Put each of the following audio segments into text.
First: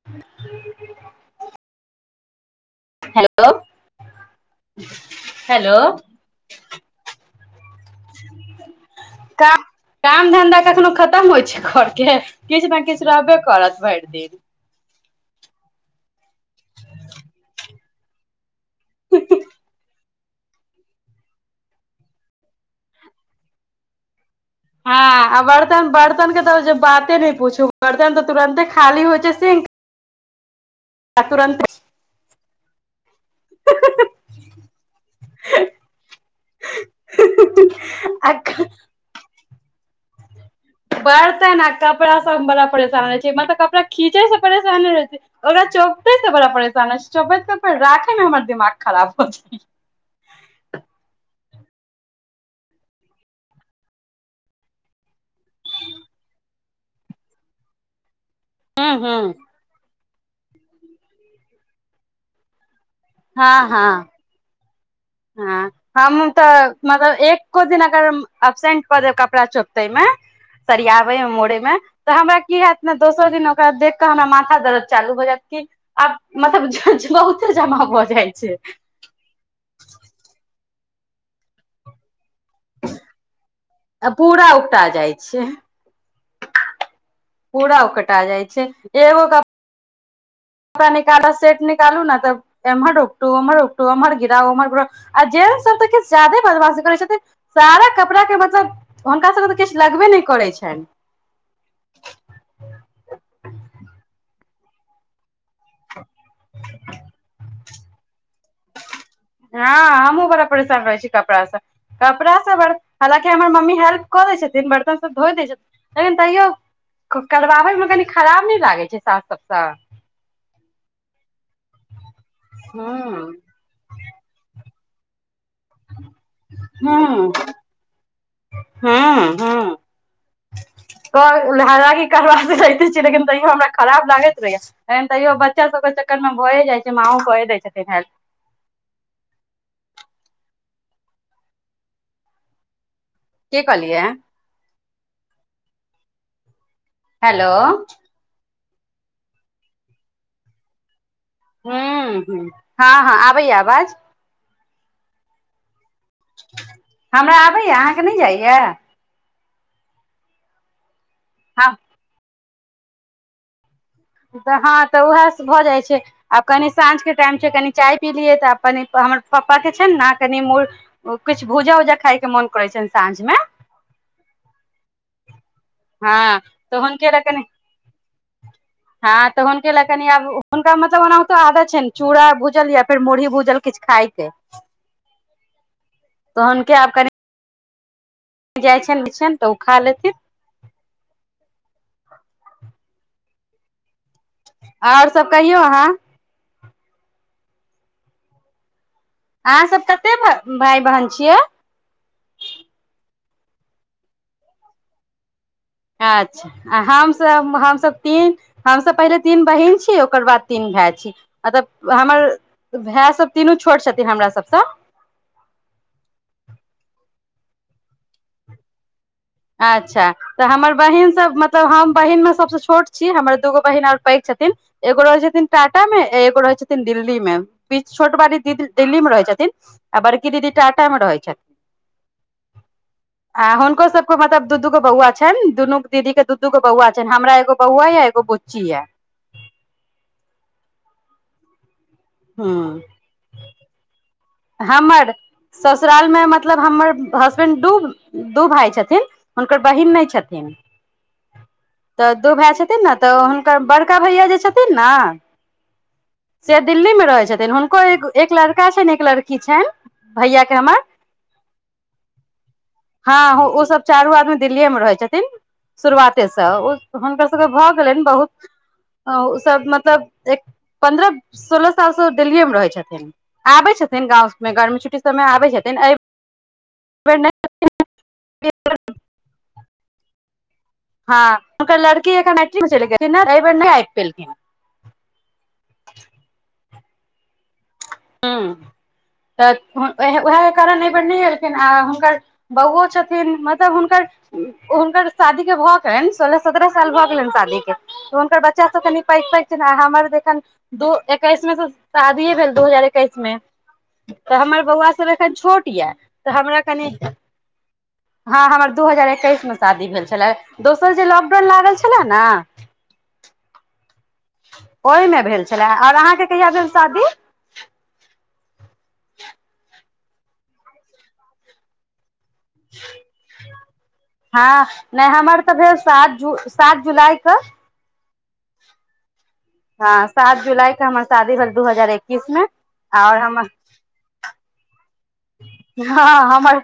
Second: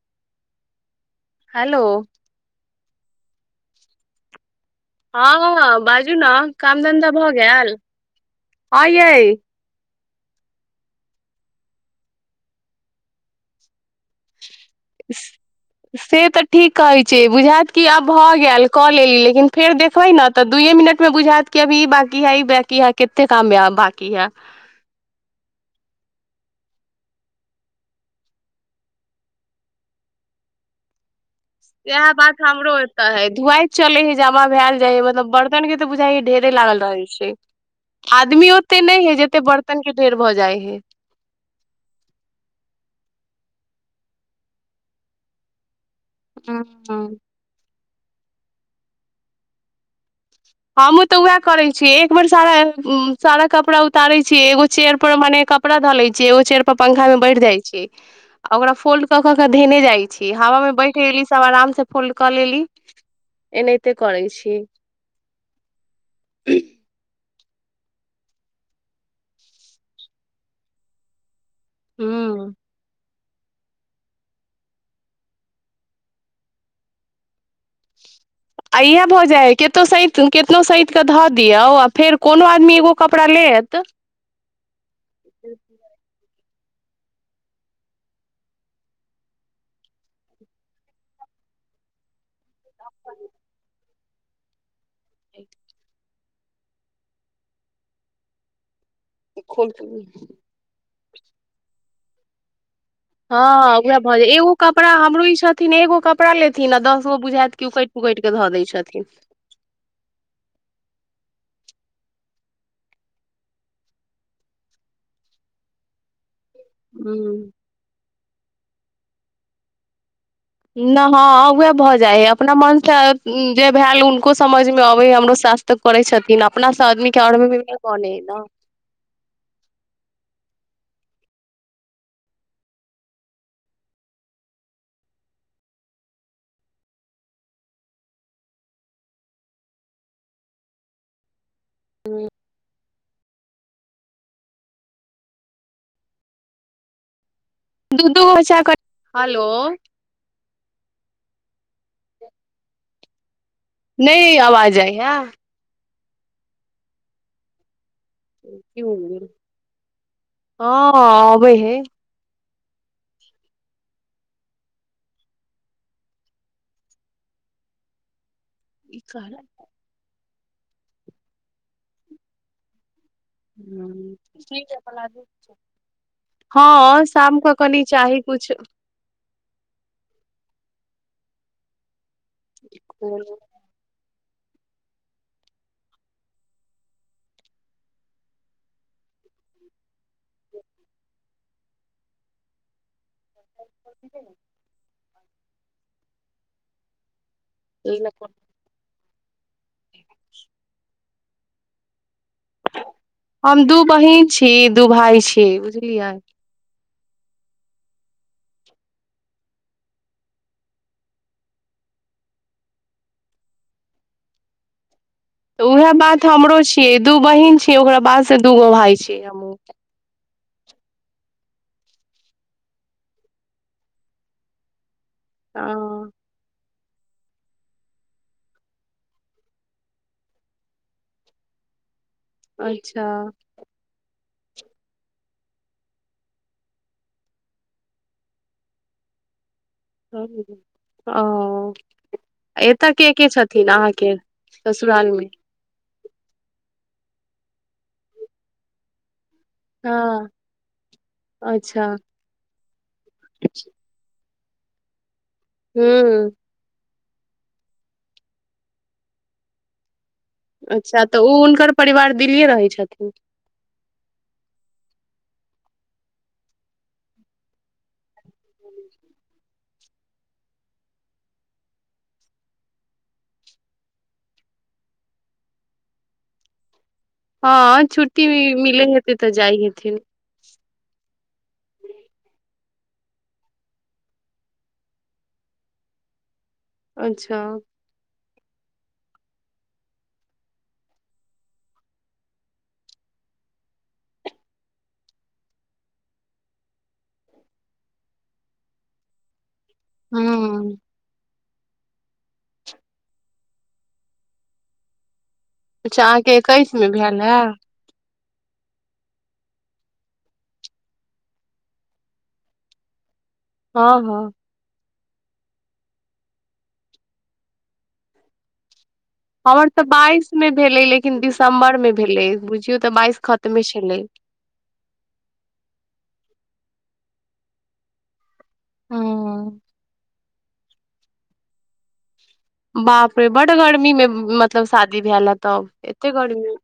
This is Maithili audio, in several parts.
[unintelligible] हेलो हेलो [inaudible] हेलो हँ बाजू ने काम धन्धा भऽ गैल हँ यै काम धन्धा कखनो खत्म होइ घर के किछ न किछ रहबे करत भरि दिन [inaudible] से तऽ ठीक कहै छीयै बुझात कि आब भऽ गेल कऽ लेलली लेकिन फेर देखबै ने तऽ दु ए मिनट म बुझायत कि अब ई बाँकी है ई बकी है कते काम आब बाँकी यऽ हँ बर्तन बर्तन के तऽ बाते नहि पूछू बर्तन तऽ तुरंते खाली होइ छै से आ तुरंते इएह बात हमरो एते है धुआइ चले है जमा भयल जाय है मतलब बर्तन के बुझाय ढेरे लागल रहय छै [inaudible] आ आदमी ओेते नहि जेते बर्तन बर्तन क ढेर भऽ जाए हे बर्तन अ कपड़ा सब हम बड़ा परेशान रहै छी मतलब तऽ कपड़ा खीचै सँ परेशान नहि रहे छी ओकरा चोपते त बड़ा परेशान हो है चोपैत क फेर राखेमे हमर दिमाग खराब हो जाय हमहु तऽ उएह करे छीयै एक बेर सारा सारा कपड़ा उतारे छीयै एगो चेयर पर मने कपड़ा डाले छिय ओ चेर पर पंखा मे बैठ जाय छै [inaudible] आ ओकरा फोल्ड क हूं क के धयने जाई छी हवा मे बैठ गेली सब आराम से फोल्ड क लेली हँ हँ एनाहिते करै छी हँ हमहु तऽ मतलब एक एको दिन अगर एब्सेंट कऽ देब कपड़ा चोपते मे सरियाबे आ मोड़े मे तऽ हमरा हूँ की हयत ने दोसर दिन ओकरा देख कऽ हमरा माथा दर्द चालू हो जायत की आब मतलब [unintelligible] जमा भऽ जाई छै इह भोजाए केतो सह केतनो सही के धऽ दियऔ आ फेर कोनो आदमी एगो कपड़ा लेत आ पूरा उकटा जाई छै पूरा ओकटा जाई छै एगो क पा निकाल सेट निकालू ने तऽ एम्हर उक्टू ओम्हर उक्टू उमहर गिराउ उमहर गिरा आ जेन सब कछु ज जादे बदमाासी करै छथिन सारा कपड़ाके मतलब हुनका सभके तऽ किछ लगबे नहि करैत छनि हँ उएह भऽ जाय एगो कपड़ा हमरो ई छथिन एगो कपड़ा लेथिन दस गो बुझायत कि उकैट पुकैट कऽ धऽ दै छथिन हँ हमहूँ बड़ा परेशान रहै छी कपड़ा सऽ कपड़ासभ हालाँकि हमर मम्मी हेल्प कऽ दै छथिन बर्तन सभ धो दै छथिन लेकिन तैयो हूँ करबाबय मे कनी खराब नै लागै छै सास सबसँ नवावे भऽ जाइ हइ अपना मनसँ हूँ जे भेल हुनको समझ मे अबे हमरो सासथ तऽ करै छथिन अपना से आदमी के अ हूँ मे बने ह ने [unintelligible] हूँ हूँ [unintelligible] करबा रहे छ लेकिन तैयो हमरा खराब लागैत रहैया एन तैयो बच्चा सभके चक्करमे भए जाई छै माओ के दै छथिन हेल्प ह [unintelligible] के कहलियै हेलो तूधू घचा क [unintelligible] हेलो हूम्म हम्म हँ-हँ आबैय आवाज नहि आवाज आइ है हमरा आबैया हँ आबै हँ हे तऽ हँ तऽ उएह भऽ जाइ छै आब कनि साँझ के टाईम छै कनि चाय पी लियै तऽ आब कनि ई हमर कहल पप्पा के छ ने कनि मू किछ भूजा उजा खाय के मोन करे छ साँझ में हँ तऽ हँ हुनके लए शाम कनि कऽ कनी चाही कुछ हँ तऽ हुनक लए कनि आब हुनका मतलब ओना तो आदत छैन चूड़ा भूजल या फेर मुरही भूजल किछु खाायके तोन आ कनि जाइ छनि [unintelligible] तऽ ओ खा लेथिन [inaudible] आओर सब कहियौ अहाँ एन [unintelligible] अहाँ सब कते भ भाय बहन छियै हम दू बहिन छी दू भाई छी बुझल [unintelligible] आ हमसभ आब हमसभ तीन हमसभ पहिले तीन बहिन छी ओकर बाद तीन भाय छी म तब हमर भाय सब तीनू छोट छथिन हमरा सबसँ तऽ उएह बात हमरो छियै दू बहन छियै ओकरा बाद से दूगो भाय छियै हमहूँ अच्छा तऽ हमर बहिन सब मतलब हम बहिन मे सबस छोट छी हमर दूगो बहिन आओर पैघ छथिन एगो रहै छै फेन टाटा मे हँ एगो रहै छै दिल्ली मे बी छोट बड़ी दीदी दिल्ली मे रहै छथिन आ बड़की दीदी टाटा में रहै छथिन [inaudible] अच्छा आ हुनकोसब मतलब दू दूगो बौआ छनि दुनू दीदी के दू दूगो बौआ छनि हमरा एगो बौआ या एगो बुच्ची यै ओ हूँ एतऽ के के छथिन अहाँके ससुराल हमर मे ससुरालमे मतलब हमर हसबेंड दू दू भाय छथिन हुनकर बहिन नहि हँ छथिन अच्छा तऽ दू भाय छथिन ने तऽ हुनकर बड़ का भैया जे छथिन नेऽ [unintelligible] से दिल्ली मे रहै छथिन हुनको एक एक लड़का छनि एक लड़की छनि भैया के हमर अच्छा तऽ ओ हुनकर परिवार दिल्लीए रहै छथिन आहो ओ सब चारू आदमी दिल्लए मे रहै छथिन शुरुआते से ओ हुनकर सबके भऽ भ गेलैन बहुत ओ सब मतलब एक पन्द्रह सोलह साल स ओ दिल्लीए मे रहै छथिन आबै छथिन गाँव घर मे गर्मी छुट्टी सबमे आबै छथिन बेर हाँ छुट्टी मिलै हे तै तऽ जाइ हेथिन हँ हुनक लड़की एखन [unintelligible] एहि बेर नहि आबि पेलखिन [inaudible] अच्छा [unintelligible] उएह कारण एहि बेर नहि एलखिन आ हुनकर बौओ छथिन मतलब हुनका हुनकर शादी के भऽ गेलनि सोलह सत्ताह साल भऽ गेलेन शादी के हुनकर बच्चा सब कनि पैघ पैघ छेन हमर अखन हूँ दू ऐकैस मे से शादीए भेल दू हजार एकैस मे हमर बौआ सब कभी छोट य अच्छा अहाँके हमार एकैस मे किनी भेल हे हँ हमर दू हजार एकैस मे शादी भेल छलए दोसर जे लॉकडाउन लागल छलए ने हँ हँ ओहिमे भेल छलै और अहाँके कहिया भेल शादी हमर तऽ बाइस मे भेलै लेकिन दिसम्बर मे भेलै बुझियौ तऽ बाइस खतमे छलै हाँ नहि हमर तऽ भेल सात जु सात जुलाई क हाँ सात जुलाई के हमर शादी भेल दू हजार ऐकिश में बाप रे बड गर्मी मे मतलब शादी भेल है ब एते हँ गर्मी हमर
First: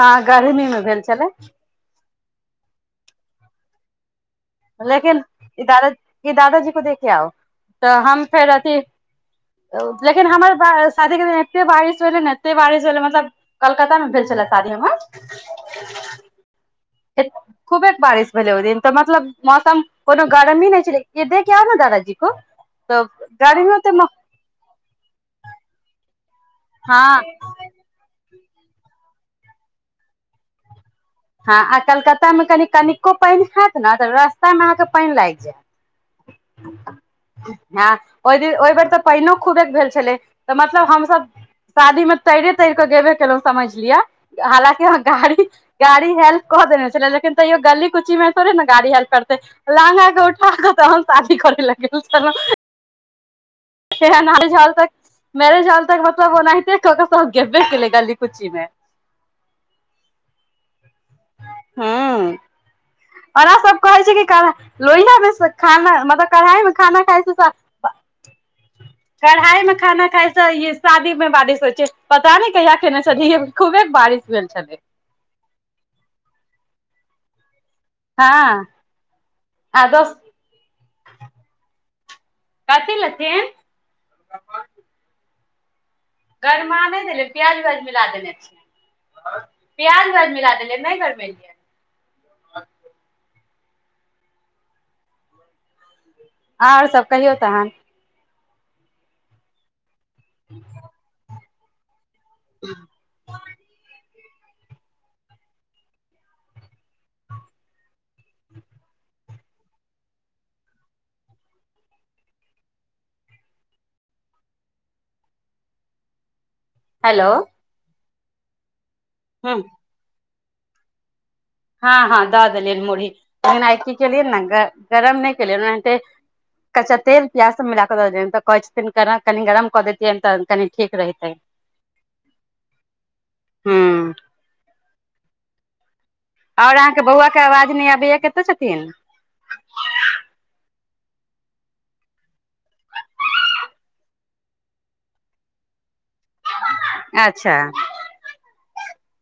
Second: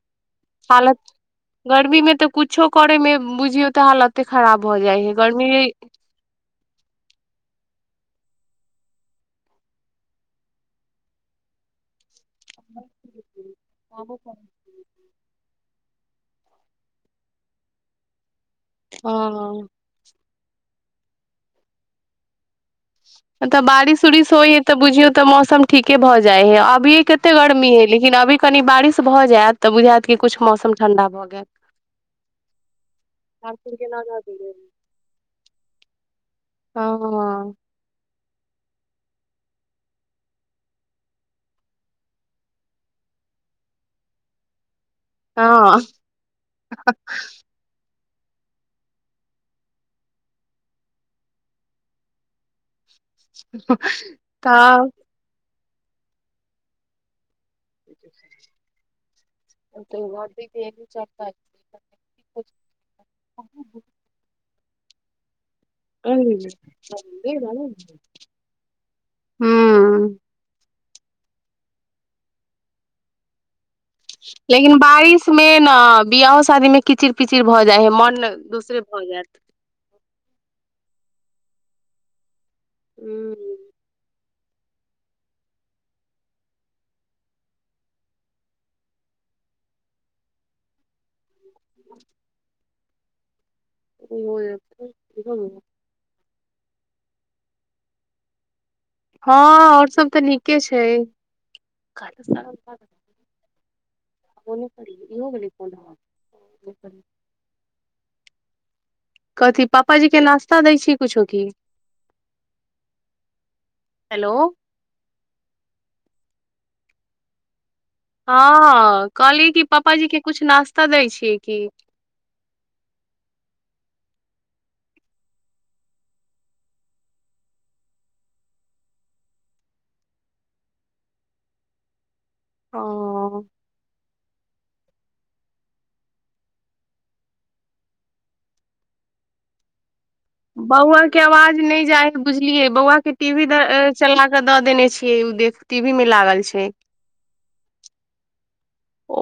हँ गर्मी मे हालत भेल छलै गर्मी में तऽ कुछो करे में बुझियौ तऽ हालते खराब भऽ जाई हे गर्मी ये दादाजी को देखे आउ [inaudible] तऽ हम फेर अथी लेकिन हमर वा शादीे दिन एते बारिश भेलै ने एते बारिश भेलै मतलब कलकता मे भेल छलै शादी हमर खुबेक बारिश भेलल ओ दिन तऽ मतलब हँ मौसम कोनो गरमी नहि छलै य दे के आओ ने दादाजी को तऽ तऽ गर्मी ओते बारिश उरिश होइ है तऽ बुझियौ तऽ मौसम ठीके भऽ जाइ ह अभीे हँ कते गर्मी हे लेकिन अभी कनि बारिश भ जायत तऽ बुझायत क कुछ मौसम ठंडा भऽ गेल हाँ आ कलकत्ता में कनि कनिको पाइन हेत ने तऽ रास्ता में अहाँ के पाइन लाग जायत हँ [inaudible] हँ ओए दिन ओहि बेर तऽ पानि खूबे भेल छलै तऽ मतलब हमसभ शादी में तैरे तैर कऽ गेवे कइलू समझ लियअ हालकि गाड़ी हँ गाड़ी हेल्प कऽ देने छलै लेकिन तऽयो गली कुची मे थोड़े ने गाड़ी हेल्प करते लहंगा के उठाके तहन सादी करे ल गेल छलै [unintelligible] केहेन हाल छै मेरेज होल तक मतलब ओनाहिते क क सब गेबे केलै गली कुची में हूँ [unintelligible] ओना सब कहै छै कि लोहिया मे खाना मतलब कढ़ाइ मे खाना खाइ छै कढ़ाई में खाना हूँ खाय से शादी मे बरिश होइ छै पता ने कहिया खेना छलै खू बेक बारिश भेल लेकिन छलै बारिश मे ने बियाह शादी मे कीचिर पिचिर भऽ जाय है मन दूसरे भऽ जायत आदो कथि हूँ लेथिन गरमा नहि दैलिये प्याज उयाज मिला देने छियै प्याज उयाज मिला देेले नहि करबेलियै ह [inaudible] ओ हो जा छै [unintelligible] और सब कहियौ तहन हँ आओर सभ त नीके छै ओनो कर इहो गेल कोन होल [unintelligible] कथी पापाजी के नाश्ता दै छी कुछो की हेलो हेलो हाँ कहली हूँ कि पापा जी के कुछ नास्ता दै छियै की हँ हँ दऽ देलियै मुरही लेकिन आइ की केलियै ने गरम नहि केलियै ओनाहते कच्चा तेल प्याज सब मिला के द दियै त कहे छथिन केना कनि गरम कऽ देैतियै तऽ कनि ठीक रहितेै ओ हुँ ओर अहाँके बौआ के आवाज नहि आबै या कते छथिन बौआ के आवाज नहि जाइ हेय बुझलियै बौआ के टी वी चला कऽ दऽ देने छियै ओ देखे टीवी मे लागल छै अच्छा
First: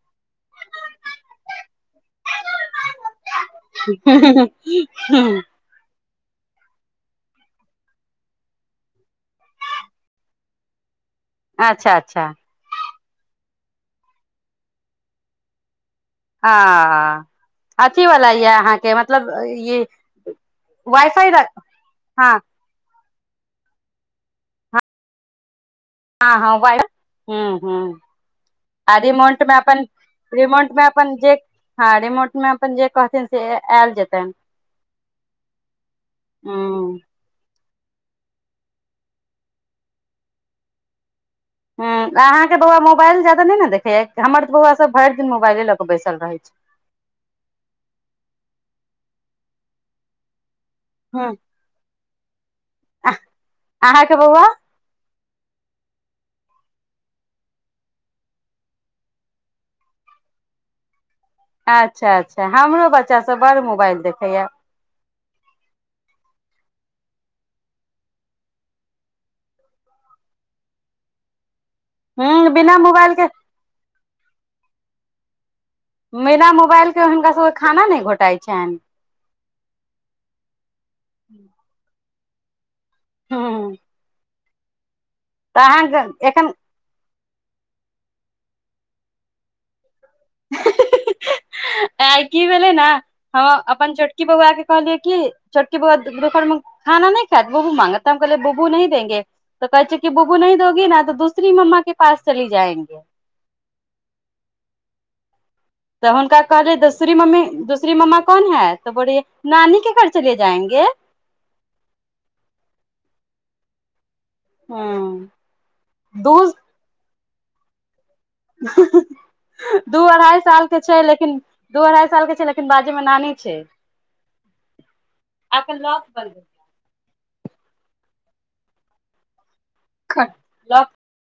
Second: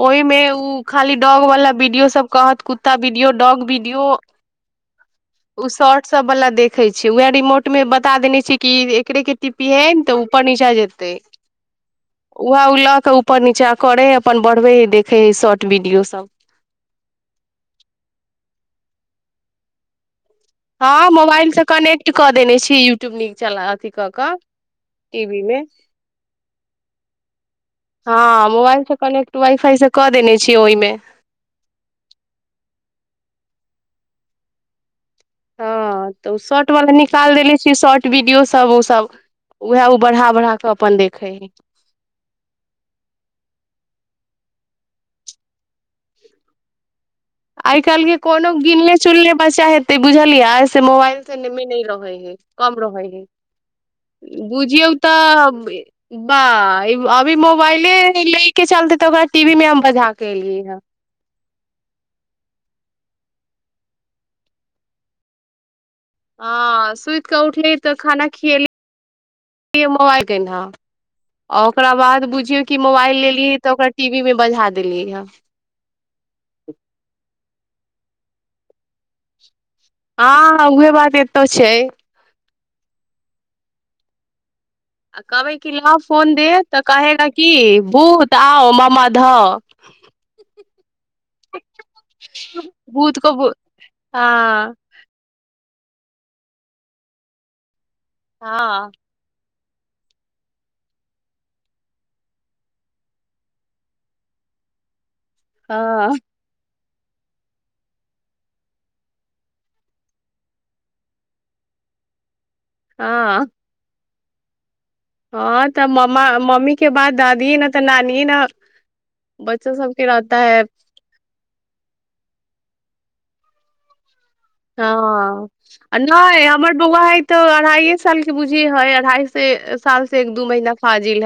ओहिमे ऊ खाली डॉग वाला वीडियो सब कहत कुत्ता वीडियो डॉग वीडियो हँ [inaudible] उ शॉर्ट सब वाला देखे छै उएह रिमोट मे बता देने छी कि एकरे के टीपू टीपीहे ने तऽ ऊपर नीचा जेतै अच्छा अच्छा वएहा ओ लऽ के ऊपर नीचा करे हइ अपन बढ़बे हय देखे हइ शॉर्ट वीडियो सब हाँ आऽ आऽ अथी वला यऽ अहाँ के मतलब ई वाइ हाँ फाइ मोबाइल से कनेक्ट कऽ हँ देने छी यूट्यूब नीक चला अथी क कऽ टीवी मे हँ हँ वाय हुँ हुँ हँ मोबाइल से आ कनेक्ट रिमोंट में वाई फाई अपन से कऽ देने छियै रिमोंट में ओहिमे अपन जे हाँ रिमोट मे अपन जे कहथिन से आयल जेतन हँ तऽ शर्ट वला न हूँ निकाल देने छीये शॉर्ट वीडियो सब ओ सब उएह ओ बढ़ा बढ़ा क अपन देखे हइ ह अहाँके बौआ मोबाइल ज्यादा नहि ने देखेय हमर तऽ बौआ सब भर दिन मोबाइले लऽ के बैसल रहै छै आइ काल्हि के कोनो गिनने चुलने बच्चा हेतै बुझलियै से मोबाइल हूँ से ने नहि रहै है कम रहै है अहाँके बौआ बुझियऔ से तबे बा अभी मोबाइले ले के चलते तऽ ओकरा टीवी मे हम बजा के एलियै हे अच्छा अच्छा हमरो बच्चा सब बड़ मोबाइल देखेया ह सुति कऽ उठली तऽ खाना खियली मोबाइल ओकरा बाद हूँ बुझियौ कि बिना मोबाइल के लेलिय तऽ ओकरा टीवी मे बझा देलिय ह बिना मोबाइल के हुनका सभ के खाना नहि घोटाइत छैन हाँ एहिओ बात एतौ छै हुँ कहबै की लऽ फोन दे एखन तऽ कहेगा की भूत आओ मामा धऽ [unintelligible] की भेलै ने भूत को हऽ भू अपन छोटकी हँ बौआ के कहलियै कि छोटकी बौआ दुपहर में खाना नहि खैत बुबू मांगत ताऽ हम कहले बुबू हँ नी देंगे त कहे छै कि बुबू नहि दोगी न तो दूसरी मम्मा के पास चली जाएंगे तऽ हँ हुनका कहलिए दूसरी मम्मी दूसरी मम्मा कौन है बोल रही है नानी के घर चले जाएंगे हॅं [unintelligible] हँ तऽ मामा दू मम्मी के बाद दादी ने तऽ नानी ने बच्चो [unintelligible] दू सबके रहता अढ़ाई है साल के छै लेकिन दू अढ़ाई साल के छै लेकिन बाजय म नानी छै हँ आके लॉक बन गेल नहि हमर बौआ हे तो अढ़ाइे साल के बुझिय हइ अढ़ाई से साल से खट एक दू महिना लक फाजिल है